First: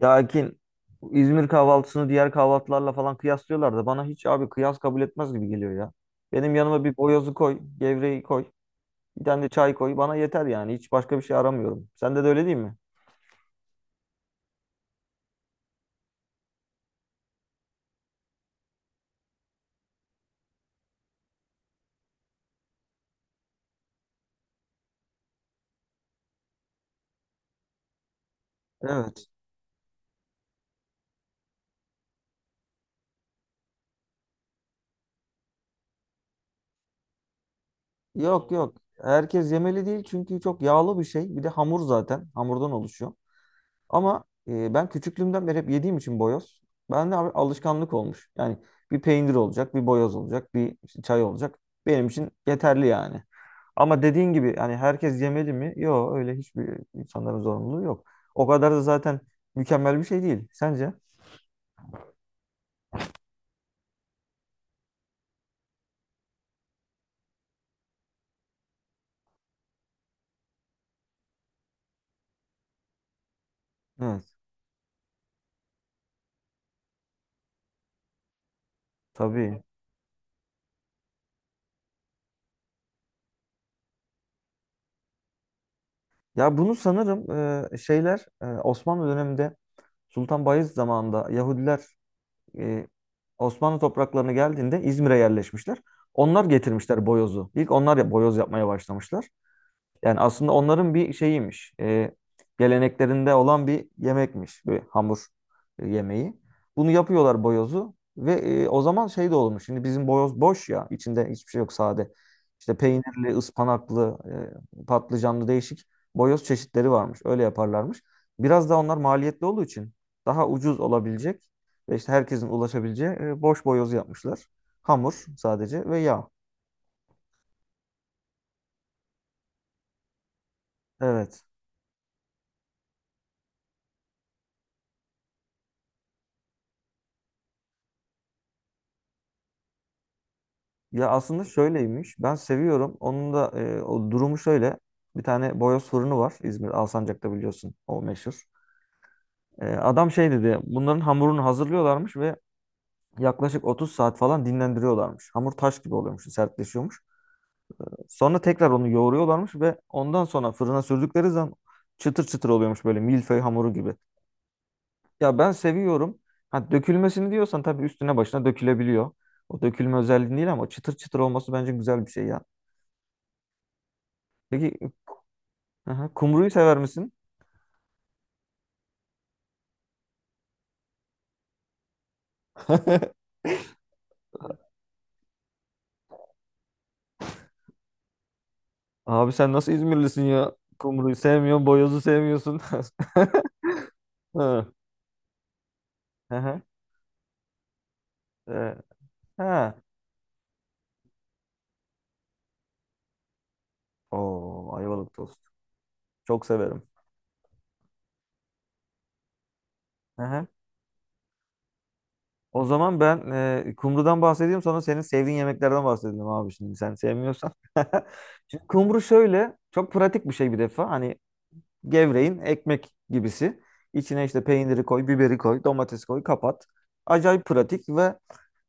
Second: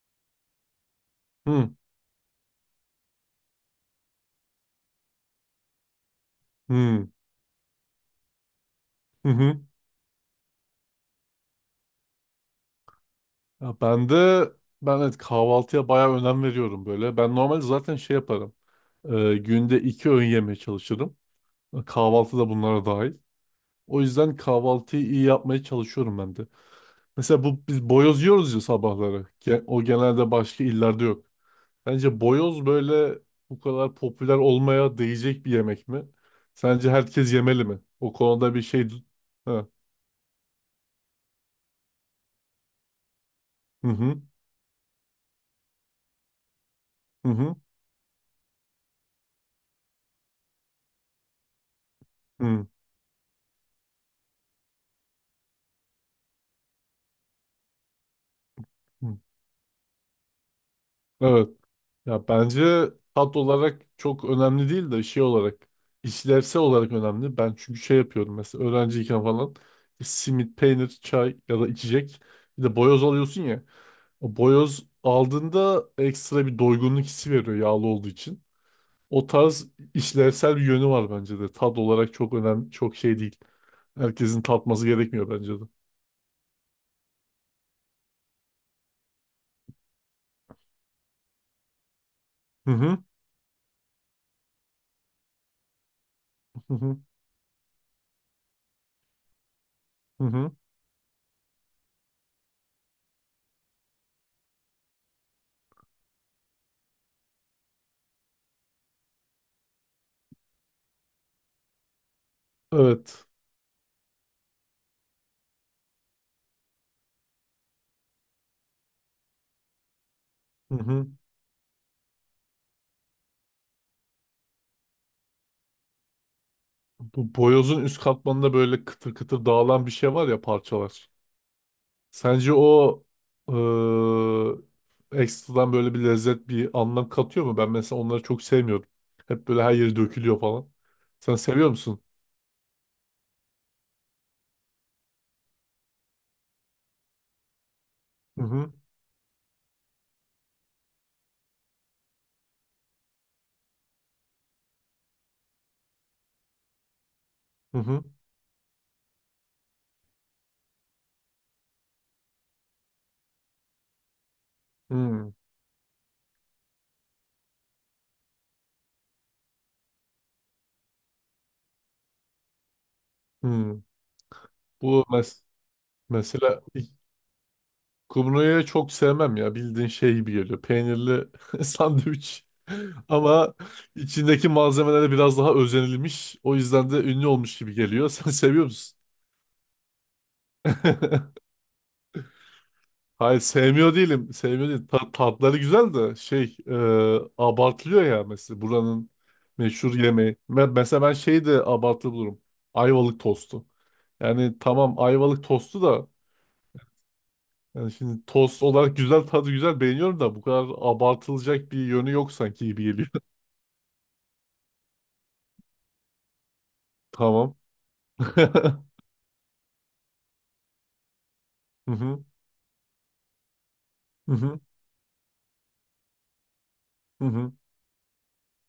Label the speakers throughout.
Speaker 1: Ya Akin İzmir
Speaker 2: Hı
Speaker 1: kahvaltısını diğer kahvaltılarla falan kıyaslıyorlar da bana hiç abi kıyas kabul etmez gibi geliyor ya. Benim yanıma bir
Speaker 2: hı
Speaker 1: boyozu koy, gevreği koy, bir
Speaker 2: hı.
Speaker 1: tane de
Speaker 2: Hı.
Speaker 1: çay koy bana yeter yani hiç başka bir şey aramıyorum. Sende de öyle değil mi?
Speaker 2: Ya ben evet, kahvaltıya bayağı önem veriyorum böyle. Ben normalde zaten şey yaparım. Ee, Günde iki öğün yemeye çalışırım. Kahvaltı da bunlara dahil. O yüzden kahvaltıyı iyi yapmaya çalışıyorum ben de. Mesela bu biz boyoz yiyoruz ya sabahları.
Speaker 1: Evet.
Speaker 2: O genelde başka illerde yok. Bence boyoz böyle bu kadar popüler olmaya değecek bir yemek mi? Sence herkes yemeli mi? O
Speaker 1: Yok
Speaker 2: konuda bir
Speaker 1: yok.
Speaker 2: şey...
Speaker 1: Herkes
Speaker 2: Ha.
Speaker 1: yemeli değil çünkü çok yağlı bir şey. Bir de hamur zaten. Hamurdan oluşuyor.
Speaker 2: Hı hı
Speaker 1: Ama ben küçüklüğümden beri hep yediğim için boyoz. Bende
Speaker 2: hı
Speaker 1: abi
Speaker 2: hı.
Speaker 1: alışkanlık olmuş. Yani bir peynir olacak, bir boyoz olacak, bir işte çay olacak. Benim için
Speaker 2: Hı.
Speaker 1: yeterli yani. Ama dediğin gibi hani herkes yemeli mi? Yok öyle hiçbir insanların zorunluluğu yok. O kadar da
Speaker 2: Hı.
Speaker 1: zaten mükemmel bir şey değil. Sence?
Speaker 2: Evet. Ya bence tat olarak çok önemli değil de şey olarak işlevsel olarak önemli. Ben çünkü şey yapıyorum, mesela öğrenciyken falan işte simit, peynir, çay ya da içecek, bir de boyoz alıyorsun ya.
Speaker 1: Evet,
Speaker 2: O boyoz aldığında ekstra bir doygunluk hissi veriyor yağlı olduğu için. O
Speaker 1: tabii.
Speaker 2: tarz işlevsel bir yönü var bence de. Tat olarak çok önemli, çok şey değil. Herkesin tatması gerekmiyor bence de.
Speaker 1: Ya bunu sanırım şeyler Osmanlı döneminde Sultan Bayezid zamanında Yahudiler
Speaker 2: Hı
Speaker 1: e,
Speaker 2: hı,
Speaker 1: Osmanlı topraklarına geldiğinde İzmir'e yerleşmişler. Onlar
Speaker 2: hı hı,
Speaker 1: getirmişler boyozu. İlk onlar ya boyoz yapmaya başlamışlar. Yani
Speaker 2: hı
Speaker 1: aslında
Speaker 2: hı.
Speaker 1: onların bir şeyiymiş. Geleneklerinde olan bir yemekmiş. Bir hamur yemeği. Bunu yapıyorlar boyozu. Ve o zaman şey de olmuş. Şimdi bizim boyoz boş ya. İçinde hiçbir şey yok sade. İşte
Speaker 2: Evet.
Speaker 1: peynirli, ıspanaklı, patlıcanlı değişik boyoz çeşitleri varmış. Öyle yaparlarmış. Biraz da onlar maliyetli olduğu için daha
Speaker 2: Hı
Speaker 1: ucuz
Speaker 2: hı.
Speaker 1: olabilecek ve işte herkesin ulaşabileceği boş boyoz yapmışlar. Hamur sadece ve yağ.
Speaker 2: Bu boyozun üst katmanında böyle kıtır kıtır dağılan bir şey var ya, parçalar.
Speaker 1: Evet.
Speaker 2: Sence o ekstradan böyle bir lezzet, bir anlam katıyor mu? Ben mesela onları çok sevmiyorum. Hep böyle her yeri dökülüyor falan.
Speaker 1: Ya
Speaker 2: Sen
Speaker 1: aslında
Speaker 2: seviyor musun?
Speaker 1: şöyleymiş. Ben seviyorum. Onun da o durumu şöyle. Bir tane boyoz fırını var. İzmir Alsancak'ta biliyorsun. O
Speaker 2: Hı
Speaker 1: meşhur.
Speaker 2: hı.
Speaker 1: E, adam şey dedi. Bunların hamurunu hazırlıyorlarmış ve yaklaşık 30 saat falan dinlendiriyorlarmış. Hamur taş gibi oluyormuş, sertleşiyormuş.
Speaker 2: Hı hı.
Speaker 1: Sonra tekrar onu yoğuruyorlarmış ve ondan sonra fırına sürdükleri zaman çıtır çıtır oluyormuş böyle milföy hamuru gibi.
Speaker 2: Hı
Speaker 1: Ya ben seviyorum. Ha, dökülmesini diyorsan tabii üstüne başına dökülebiliyor. O dökülme özelliği değil ama çıtır çıtır olması bence güzel bir şey ya.
Speaker 2: hı.
Speaker 1: Peki.
Speaker 2: Bu mes
Speaker 1: Aha, kumruyu
Speaker 2: Mesela
Speaker 1: sever misin?
Speaker 2: kumruyu çok sevmem ya. Bildiğin şey gibi geliyor. Peynirli sandviç. Ama içindeki malzemelere biraz daha özenilmiş, o yüzden de ünlü olmuş gibi geliyor. Sen seviyor musun?
Speaker 1: Abi sen nasıl İzmirlisin ya? Kumruyu sevmiyorsun, boyozu sevmiyorsun.
Speaker 2: Hayır, sevmiyor değilim.
Speaker 1: Ha.
Speaker 2: Sevmiyor değil. Tatları güzel de
Speaker 1: Aha.
Speaker 2: abartılıyor ya mesela
Speaker 1: Ee,
Speaker 2: buranın
Speaker 1: ha.
Speaker 2: meşhur yemeği. Ve mesela ben şeyi de abartılı bulurum. Ayvalık tostu. Yani
Speaker 1: Oo,
Speaker 2: tamam,
Speaker 1: ayvalık tost.
Speaker 2: ayvalık tostu da
Speaker 1: Çok severim.
Speaker 2: yani şimdi tost olarak güzel, tadı güzel, beğeniyorum da bu
Speaker 1: Aha.
Speaker 2: kadar abartılacak bir yönü yok
Speaker 1: O
Speaker 2: sanki gibi
Speaker 1: zaman
Speaker 2: geliyor.
Speaker 1: ben kumrudan bahsedeyim sonra senin sevdiğin yemeklerden bahsedelim abi şimdi sen sevmiyorsan.
Speaker 2: Tamam.
Speaker 1: Şimdi kumru şöyle çok pratik bir şey bir defa. Hani
Speaker 2: Hı hı,
Speaker 1: gevreğin ekmek gibisi. İçine
Speaker 2: hı
Speaker 1: işte
Speaker 2: hı,
Speaker 1: peyniri koy, biberi koy, domates koy, kapat.
Speaker 2: hı
Speaker 1: Acayip
Speaker 2: hı.
Speaker 1: pratik ve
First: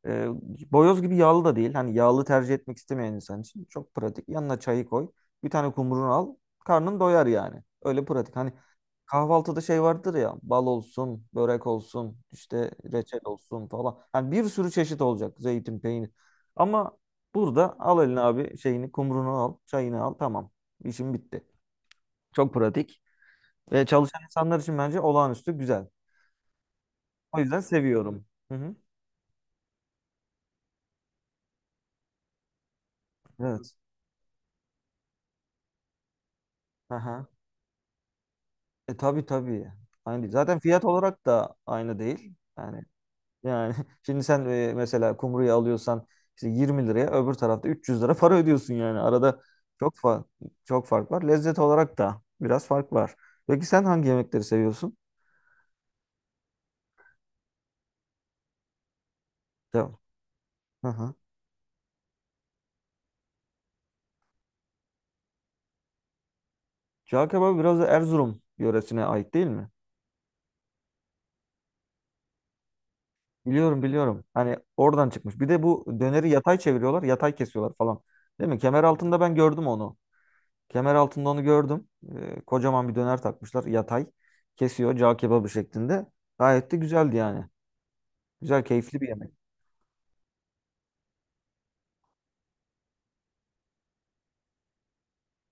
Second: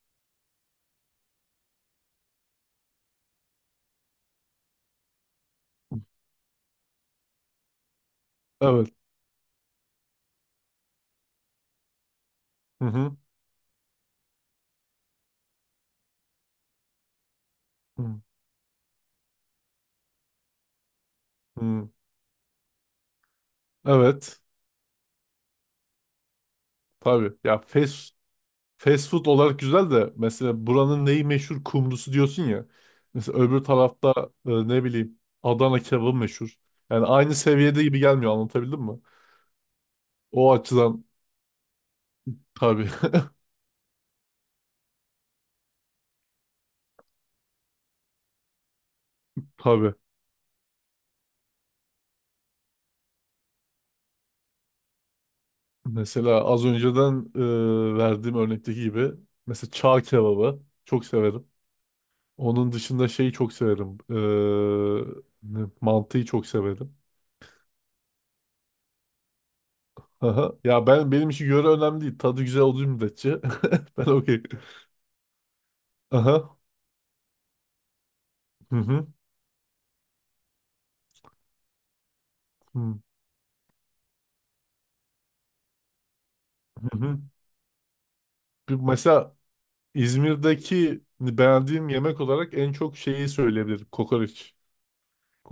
Speaker 1: E, boyoz gibi yağlı da değil. Hani yağlı tercih etmek istemeyen insan için çok pratik. Yanına çayı koy. Bir tane kumrunu al. Karnın doyar yani. Öyle pratik. Hani
Speaker 2: Evet.
Speaker 1: kahvaltıda şey vardır ya. Bal olsun, börek olsun, işte
Speaker 2: Hı hı,
Speaker 1: reçel olsun falan. Yani bir sürü çeşit olacak. Zeytin, peynir. Ama burada al eline
Speaker 2: hı
Speaker 1: abi şeyini, kumrunu al, çayını al. Tamam. İşim bitti.
Speaker 2: hı.
Speaker 1: Çok pratik. Ve çalışan
Speaker 2: Evet.
Speaker 1: insanlar için bence olağanüstü güzel.
Speaker 2: Tabii.
Speaker 1: O yüzden seviyorum. Hı hı.
Speaker 2: Fast food olarak güzel de mesela buranın neyi meşhur, kumrusu diyorsun ya. Mesela öbür
Speaker 1: Evet.
Speaker 2: tarafta ne bileyim Adana kebabı meşhur. Yani
Speaker 1: Aha.
Speaker 2: aynı seviyede gibi gelmiyor, anlatabildim mi?
Speaker 1: E tabii tabii. Aynı değil.
Speaker 2: O
Speaker 1: Zaten fiyat
Speaker 2: açıdan
Speaker 1: olarak da aynı değil. Yani
Speaker 2: tabii,
Speaker 1: yani şimdi sen mesela kumruyu alıyorsan işte 20 liraya öbür tarafta 300 lira para ödüyorsun yani. Arada
Speaker 2: tabii.
Speaker 1: çok fa çok fark var. Lezzet olarak da biraz fark var. Peki sen hangi yemekleri seviyorsun?
Speaker 2: Mesela az önceden verdiğim örnekteki gibi mesela
Speaker 1: Tamam.
Speaker 2: çağ kebabı
Speaker 1: Hı
Speaker 2: çok
Speaker 1: hı.
Speaker 2: severim. Onun dışında şeyi çok severim. Mantıyı çok severim.
Speaker 1: Cağ kebabı biraz da Erzurum yöresine ait değil mi?
Speaker 2: Aha. Ya ben, benim için göre önemli değil. Tadı güzel olduğu müddetçe
Speaker 1: Biliyorum
Speaker 2: ben
Speaker 1: biliyorum.
Speaker 2: okey.
Speaker 1: Hani oradan çıkmış. Bir de bu döneri
Speaker 2: Aha.
Speaker 1: yatay çeviriyorlar, yatay kesiyorlar falan. Değil mi?
Speaker 2: Hı
Speaker 1: Kemer
Speaker 2: hı.
Speaker 1: altında ben gördüm onu. Kemer altında onu gördüm. Kocaman bir
Speaker 2: Hı.
Speaker 1: döner takmışlar. Yatay. Kesiyor. Cağ kebabı şeklinde. Gayet de
Speaker 2: Hı
Speaker 1: güzeldi
Speaker 2: hı.
Speaker 1: yani. Güzel, keyifli bir yemek.
Speaker 2: Mesela İzmir'deki beğendiğim yemek olarak en çok şeyi söyleyebilirim. Kokoreç.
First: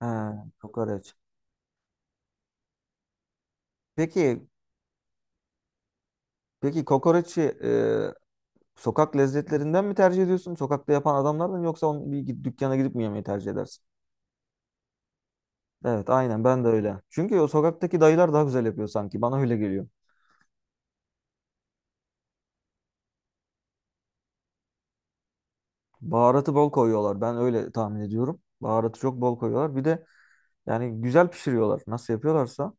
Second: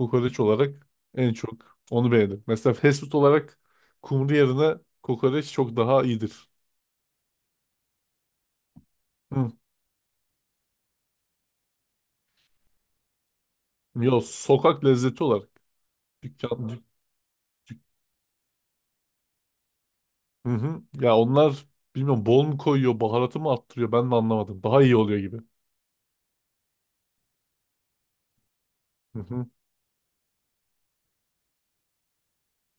Speaker 1: Ha,
Speaker 2: olarak
Speaker 1: kokoreç.
Speaker 2: en çok onu beğendim. Mesela fast food olarak kumru
Speaker 1: Peki,
Speaker 2: yerine kokoreç çok daha iyidir.
Speaker 1: peki, kokoreçi sokak
Speaker 2: Hı.
Speaker 1: lezzetlerinden mi tercih ediyorsun? Sokakta yapan adamlardan mı yoksa onu bir dükkana gidip mi yemeyi tercih edersin?
Speaker 2: Yo, sokak lezzeti olarak.
Speaker 1: Evet, aynen ben de
Speaker 2: Dükkan, dük-
Speaker 1: öyle. Çünkü o sokaktaki dayılar daha güzel yapıyor sanki. Bana öyle geliyor.
Speaker 2: Hı hı. Ya onlar, bilmiyorum bol mu koyuyor, baharatı mı arttırıyor, ben de anlamadım. Daha iyi oluyor gibi.
Speaker 1: Baharatı bol koyuyorlar. Ben öyle tahmin ediyorum. Baharatı
Speaker 2: Hı
Speaker 1: çok bol
Speaker 2: hı.
Speaker 1: koyuyorlar. Bir de yani güzel pişiriyorlar. Nasıl yapıyorlarsa.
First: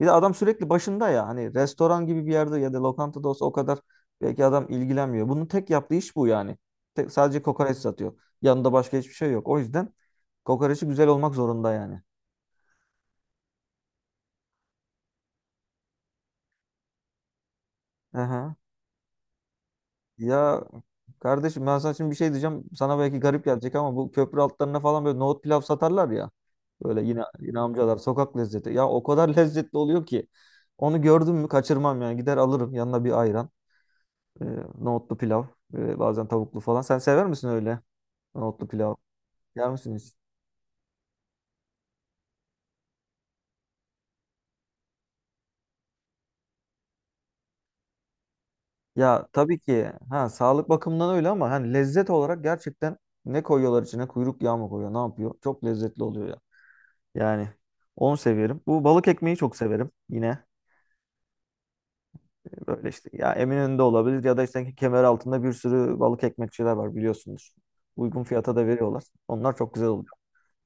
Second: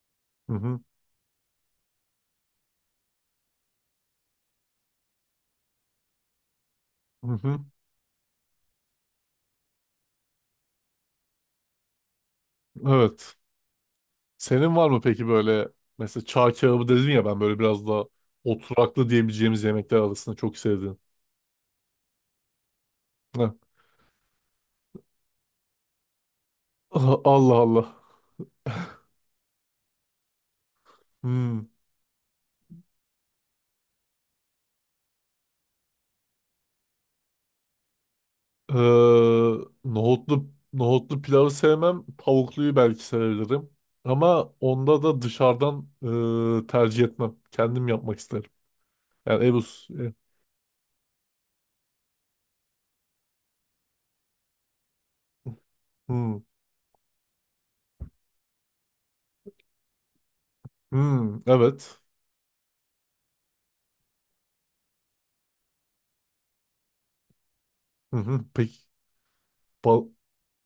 Speaker 1: Bir de adam
Speaker 2: Hı
Speaker 1: sürekli
Speaker 2: hı.
Speaker 1: başında ya. Hani restoran gibi bir yerde ya da lokantada olsa o kadar belki adam ilgilenmiyor. Bunun tek yaptığı iş bu yani. Tek,
Speaker 2: Hı
Speaker 1: sadece
Speaker 2: hı.
Speaker 1: kokoreç satıyor. Yanında başka hiçbir şey yok. O yüzden kokoreçi güzel olmak zorunda yani.
Speaker 2: Evet. Senin var mı peki böyle, mesela çağ kebabı dedin ya, ben böyle biraz daha
Speaker 1: Aha.
Speaker 2: oturaklı diyebileceğimiz yemekler arasında çok
Speaker 1: Ya
Speaker 2: sevdiğim.
Speaker 1: kardeşim ben sana şimdi bir şey diyeceğim. Sana belki garip
Speaker 2: Heh.
Speaker 1: gelecek ama bu köprü altlarına falan böyle nohut pilav satarlar ya. Böyle
Speaker 2: Aha,
Speaker 1: yine
Speaker 2: Allah
Speaker 1: yine
Speaker 2: Allah.
Speaker 1: amcalar sokak lezzeti. Ya o kadar lezzetli oluyor ki. Onu gördüm mü
Speaker 2: Hmm.
Speaker 1: kaçırmam yani. Gider alırım yanına bir ayran. E, nohutlu pilav. Bazen tavuklu falan. Sen sever misin öyle nohutlu pilav?
Speaker 2: Ee,
Speaker 1: Yer misin hiç?
Speaker 2: nohutlu pilavı sevmem. Tavukluyu belki sevebilirim. Ama onda da dışarıdan tercih etmem. Kendim yapmak isterim.
Speaker 1: Ya
Speaker 2: Yani ev
Speaker 1: tabii ki
Speaker 2: e,
Speaker 1: ha sağlık bakımından öyle ama hani lezzet olarak gerçekten ne koyuyorlar içine? Kuyruk yağı mı koyuyor? Ne yapıyor? Çok lezzetli oluyor ya.
Speaker 2: hmm.
Speaker 1: Yani onu severim. Bu balık ekmeği çok severim. Yine
Speaker 2: Hmm. Evet.
Speaker 1: böyle işte ya Eminönü'nde olabilir ya da işte kemer altında bir sürü balık ekmekçiler var biliyorsunuz.
Speaker 2: Hı
Speaker 1: Uygun
Speaker 2: hı.
Speaker 1: fiyata da
Speaker 2: Peki.
Speaker 1: veriyorlar. Onlar çok güzel
Speaker 2: Bal-
Speaker 1: oluyor.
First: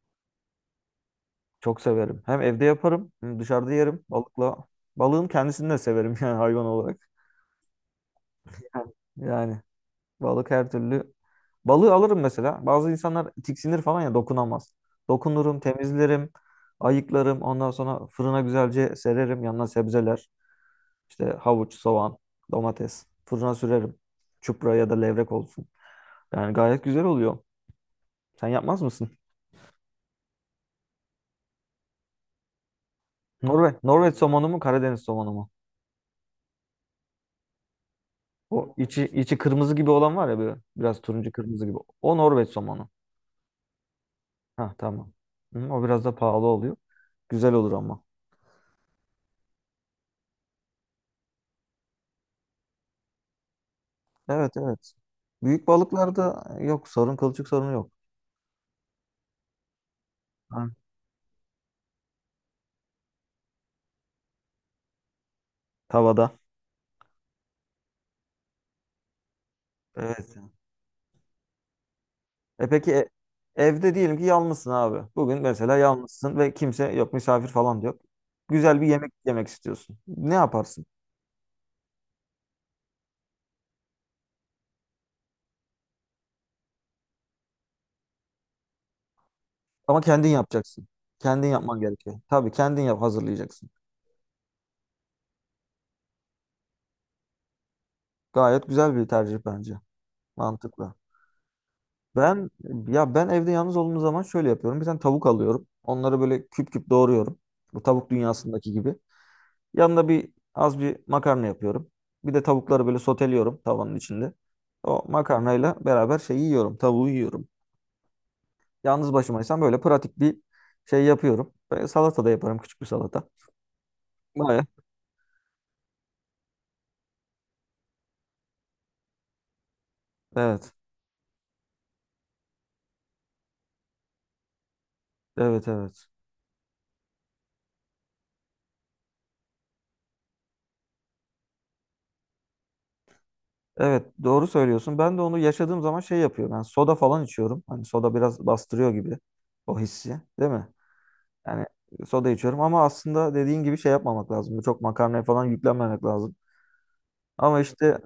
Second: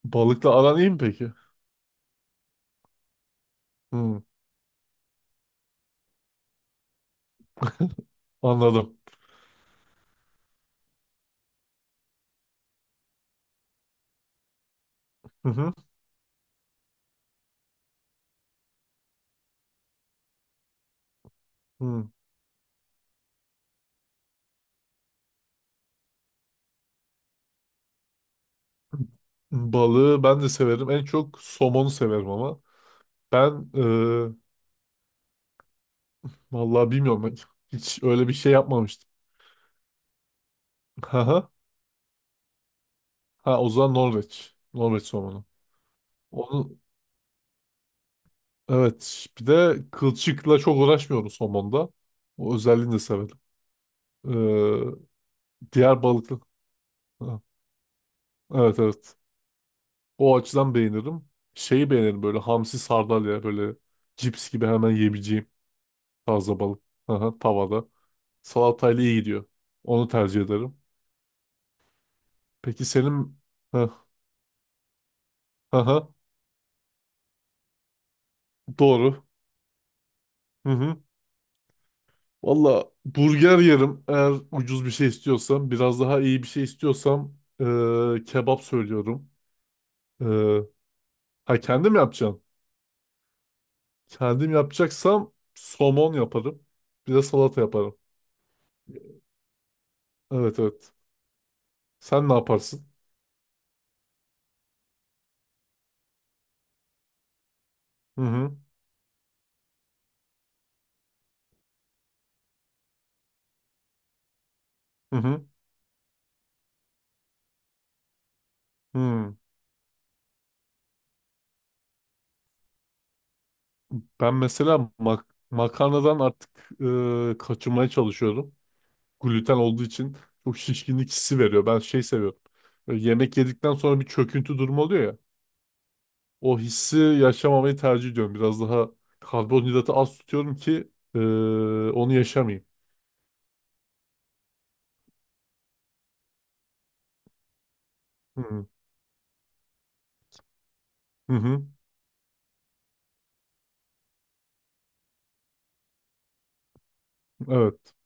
Speaker 2: Balıkla aran iyi mi peki?
Speaker 1: Çok severim. Hem evde yaparım, hem dışarıda yerim
Speaker 2: Hmm.
Speaker 1: balıkla. Balığın kendisini de severim yani hayvan olarak. Evet.
Speaker 2: Anladım.
Speaker 1: Yani balık her türlü. Balığı alırım mesela. Bazı insanlar tiksinir falan ya dokunamaz.
Speaker 2: Hı
Speaker 1: Dokunurum,
Speaker 2: hı.
Speaker 1: temizlerim, ayıklarım. Ondan sonra fırına güzelce sererim. Yanına sebzeler, işte havuç,
Speaker 2: Hı.
Speaker 1: soğan, domates. Fırına sürerim. Çupra ya da levrek olsun. Yani gayet güzel oluyor. Sen yapmaz mısın?
Speaker 2: Balığı ben de severim. En çok somonu severim ama. Ben
Speaker 1: Norveç,
Speaker 2: e,
Speaker 1: Norveç somonu mu, Karadeniz somonu mu?
Speaker 2: Vallahi bilmiyorum. Hiç öyle bir şey
Speaker 1: O içi
Speaker 2: yapmamıştım.
Speaker 1: içi kırmızı gibi olan var ya böyle biraz turuncu
Speaker 2: Haha.
Speaker 1: kırmızı gibi. O Norveç somonu.
Speaker 2: Ha o zaman Norveç.
Speaker 1: Ha
Speaker 2: Norveç
Speaker 1: tamam.
Speaker 2: somonu.
Speaker 1: Hı, o biraz da pahalı oluyor.
Speaker 2: Onu,
Speaker 1: Güzel olur ama.
Speaker 2: evet, bir de kılçıkla çok uğraşmıyorum somonda. O özelliğini de severim.
Speaker 1: Evet evet. Büyük
Speaker 2: E, diğer balıklı.
Speaker 1: balıklarda yok sorun
Speaker 2: Ha,
Speaker 1: kılçık sorunu yok.
Speaker 2: Evet evet. O
Speaker 1: Ha,
Speaker 2: açıdan beğenirim. Şeyi beğenirim böyle, hamsi, sardalya, böyle cips gibi hemen yiyebileceğim
Speaker 1: tavada.
Speaker 2: taze balık. Haha. Tavada. Salatayla iyi gidiyor. Onu
Speaker 1: Evet.
Speaker 2: tercih ederim.
Speaker 1: E
Speaker 2: Peki
Speaker 1: peki
Speaker 2: senin... Heh,
Speaker 1: evde diyelim ki yalnızsın abi. Bugün mesela
Speaker 2: aha,
Speaker 1: yalnızsın ve kimse yok misafir falan da yok. Güzel bir yemek
Speaker 2: doğru.
Speaker 1: yemek istiyorsun. Ne
Speaker 2: Hı
Speaker 1: yaparsın?
Speaker 2: hı. Valla burger yerim eğer ucuz bir şey istiyorsam. Biraz daha iyi bir şey istiyorsam kebap söylüyorum.
Speaker 1: Ama kendin
Speaker 2: Eee,
Speaker 1: yapacaksın. Kendin
Speaker 2: ha,
Speaker 1: yapman
Speaker 2: kendim
Speaker 1: gerekiyor.
Speaker 2: yapacağım.
Speaker 1: Tabii kendin yap hazırlayacaksın.
Speaker 2: Kendim yapacaksam somon yaparım. Bir de salata yaparım.
Speaker 1: Gayet güzel bir tercih bence.
Speaker 2: Evet evet.
Speaker 1: Mantıklı.
Speaker 2: Sen ne
Speaker 1: Ben
Speaker 2: yaparsın?
Speaker 1: ya ben evde yalnız olduğum zaman şöyle yapıyorum. Bir tane tavuk alıyorum. Onları böyle küp küp doğruyorum. Bu tavuk
Speaker 2: Hı hı.
Speaker 1: dünyasındaki gibi. Yanına bir az bir makarna yapıyorum. Bir de tavukları böyle soteliyorum tavanın içinde. O
Speaker 2: Hı hı.
Speaker 1: makarnayla beraber şey yiyorum, tavuğu yiyorum. Yalnız
Speaker 2: Hı.
Speaker 1: başımaysam böyle pratik bir şey yapıyorum. Böyle salata da yaparım, küçük bir salata.
Speaker 2: Ben
Speaker 1: Baya.
Speaker 2: mesela makarnadan artık kaçınmaya çalışıyorum. Gluten olduğu için çok
Speaker 1: Evet,
Speaker 2: şişkinlik hissi veriyor. Ben şey seviyorum. Böyle yemek yedikten sonra bir çöküntü durumu oluyor ya.
Speaker 1: evet, evet.
Speaker 2: O hissi yaşamamayı tercih ediyorum. Biraz daha karbonhidratı az tutuyorum ki onu yaşamayayım.
Speaker 1: Evet, doğru söylüyorsun. Ben de onu yaşadığım zaman şey yapıyorum. Yani soda falan içiyorum. Hani soda
Speaker 2: Hı
Speaker 1: biraz
Speaker 2: hı.
Speaker 1: bastırıyor gibi o hissi, değil mi?
Speaker 2: Hı
Speaker 1: Yani
Speaker 2: hı.
Speaker 1: soda içiyorum ama aslında dediğin gibi şey yapmamak lazım. Çok makarnaya falan yüklenmemek lazım. Ama
Speaker 2: Evet.
Speaker 1: işte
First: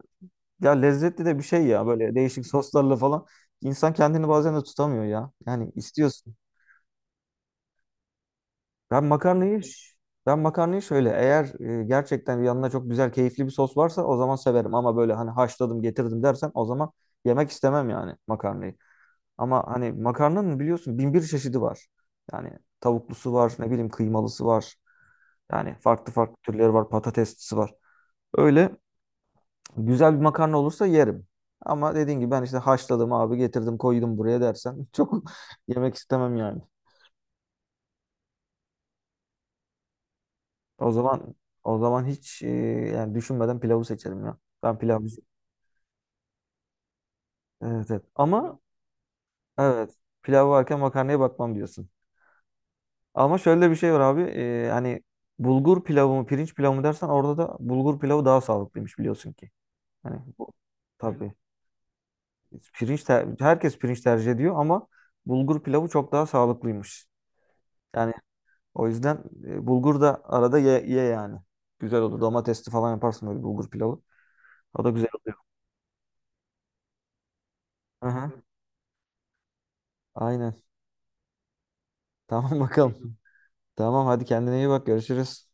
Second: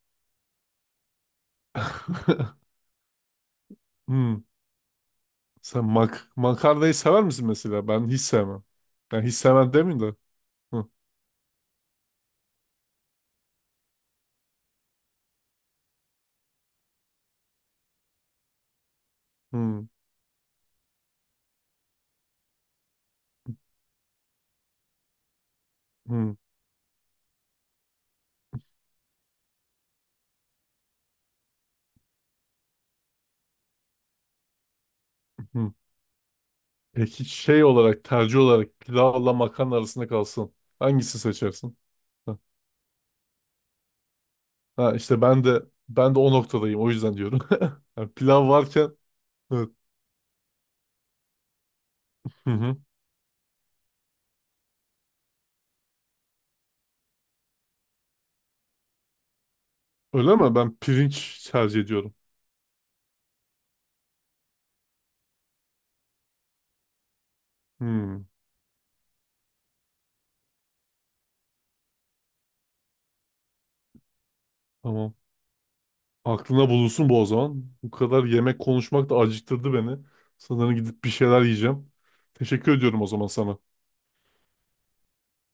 Speaker 1: ya lezzetli de bir şey ya böyle değişik soslarla falan. İnsan kendini
Speaker 2: Hmm.
Speaker 1: bazen de tutamıyor ya. Yani
Speaker 2: Sen
Speaker 1: istiyorsun.
Speaker 2: makarnayı sever misin mesela? Ben hiç sevmem.
Speaker 1: Ben
Speaker 2: Ben hiç
Speaker 1: makarnayı
Speaker 2: sevmem demeyeyim de.
Speaker 1: ben makarnayı
Speaker 2: Hı.
Speaker 1: şöyle eğer gerçekten yanına çok güzel keyifli bir sos varsa o zaman severim ama böyle hani haşladım getirdim dersen o zaman yemek istemem yani makarnayı. Ama
Speaker 2: Hı.
Speaker 1: hani makarnanın biliyorsun bin bir çeşidi var. Yani tavuklusu var, ne bileyim kıymalısı var. Yani farklı
Speaker 2: Hı.
Speaker 1: farklı türleri var, patateslisi var. Öyle güzel bir makarna olursa yerim. Ama dediğin gibi ben işte haşladım abi getirdim koydum buraya dersen çok
Speaker 2: Hı.
Speaker 1: yemek istemem yani.
Speaker 2: Peki şey olarak, tercih olarak pilavla makarna arasında kalsın.
Speaker 1: O
Speaker 2: Hangisini
Speaker 1: zaman o
Speaker 2: seçersin?
Speaker 1: zaman hiç yani düşünmeden pilavı seçerim ya. Ben
Speaker 2: Ha
Speaker 1: pilavı.
Speaker 2: işte ben de Ben de o noktadayım, o yüzden diyorum.
Speaker 1: Evet, evet.
Speaker 2: Yani pilav
Speaker 1: Ama
Speaker 2: varken, evet.
Speaker 1: evet pilav varken makarnaya bakmam diyorsun.
Speaker 2: Hı hı.
Speaker 1: Ama şöyle bir şey var abi hani bulgur pilavı mı pirinç pilavı mı dersen orada da bulgur pilavı daha sağlıklıymış biliyorsun ki. Hani
Speaker 2: Öyle
Speaker 1: bu
Speaker 2: mi? Ben
Speaker 1: tabii
Speaker 2: pirinç tercih ediyorum.
Speaker 1: herkes pirinç tercih ediyor ama bulgur pilavı çok daha sağlıklıymış. Yani
Speaker 2: Hmm,
Speaker 1: o yüzden bulgur da arada ye, ye yani. Güzel olur. Domatesli falan yaparsın böyle bulgur pilavı. O da güzel
Speaker 2: tamam.
Speaker 1: olur.
Speaker 2: Aklına bulunsun bu o zaman. Bu kadar
Speaker 1: Aha,
Speaker 2: yemek konuşmak da acıktırdı beni.
Speaker 1: aynen.
Speaker 2: Sanırım gidip bir şeyler yiyeceğim.
Speaker 1: Tamam
Speaker 2: Teşekkür ediyorum o
Speaker 1: bakalım.
Speaker 2: zaman sana.
Speaker 1: Tamam hadi kendine iyi bak. Görüşürüz.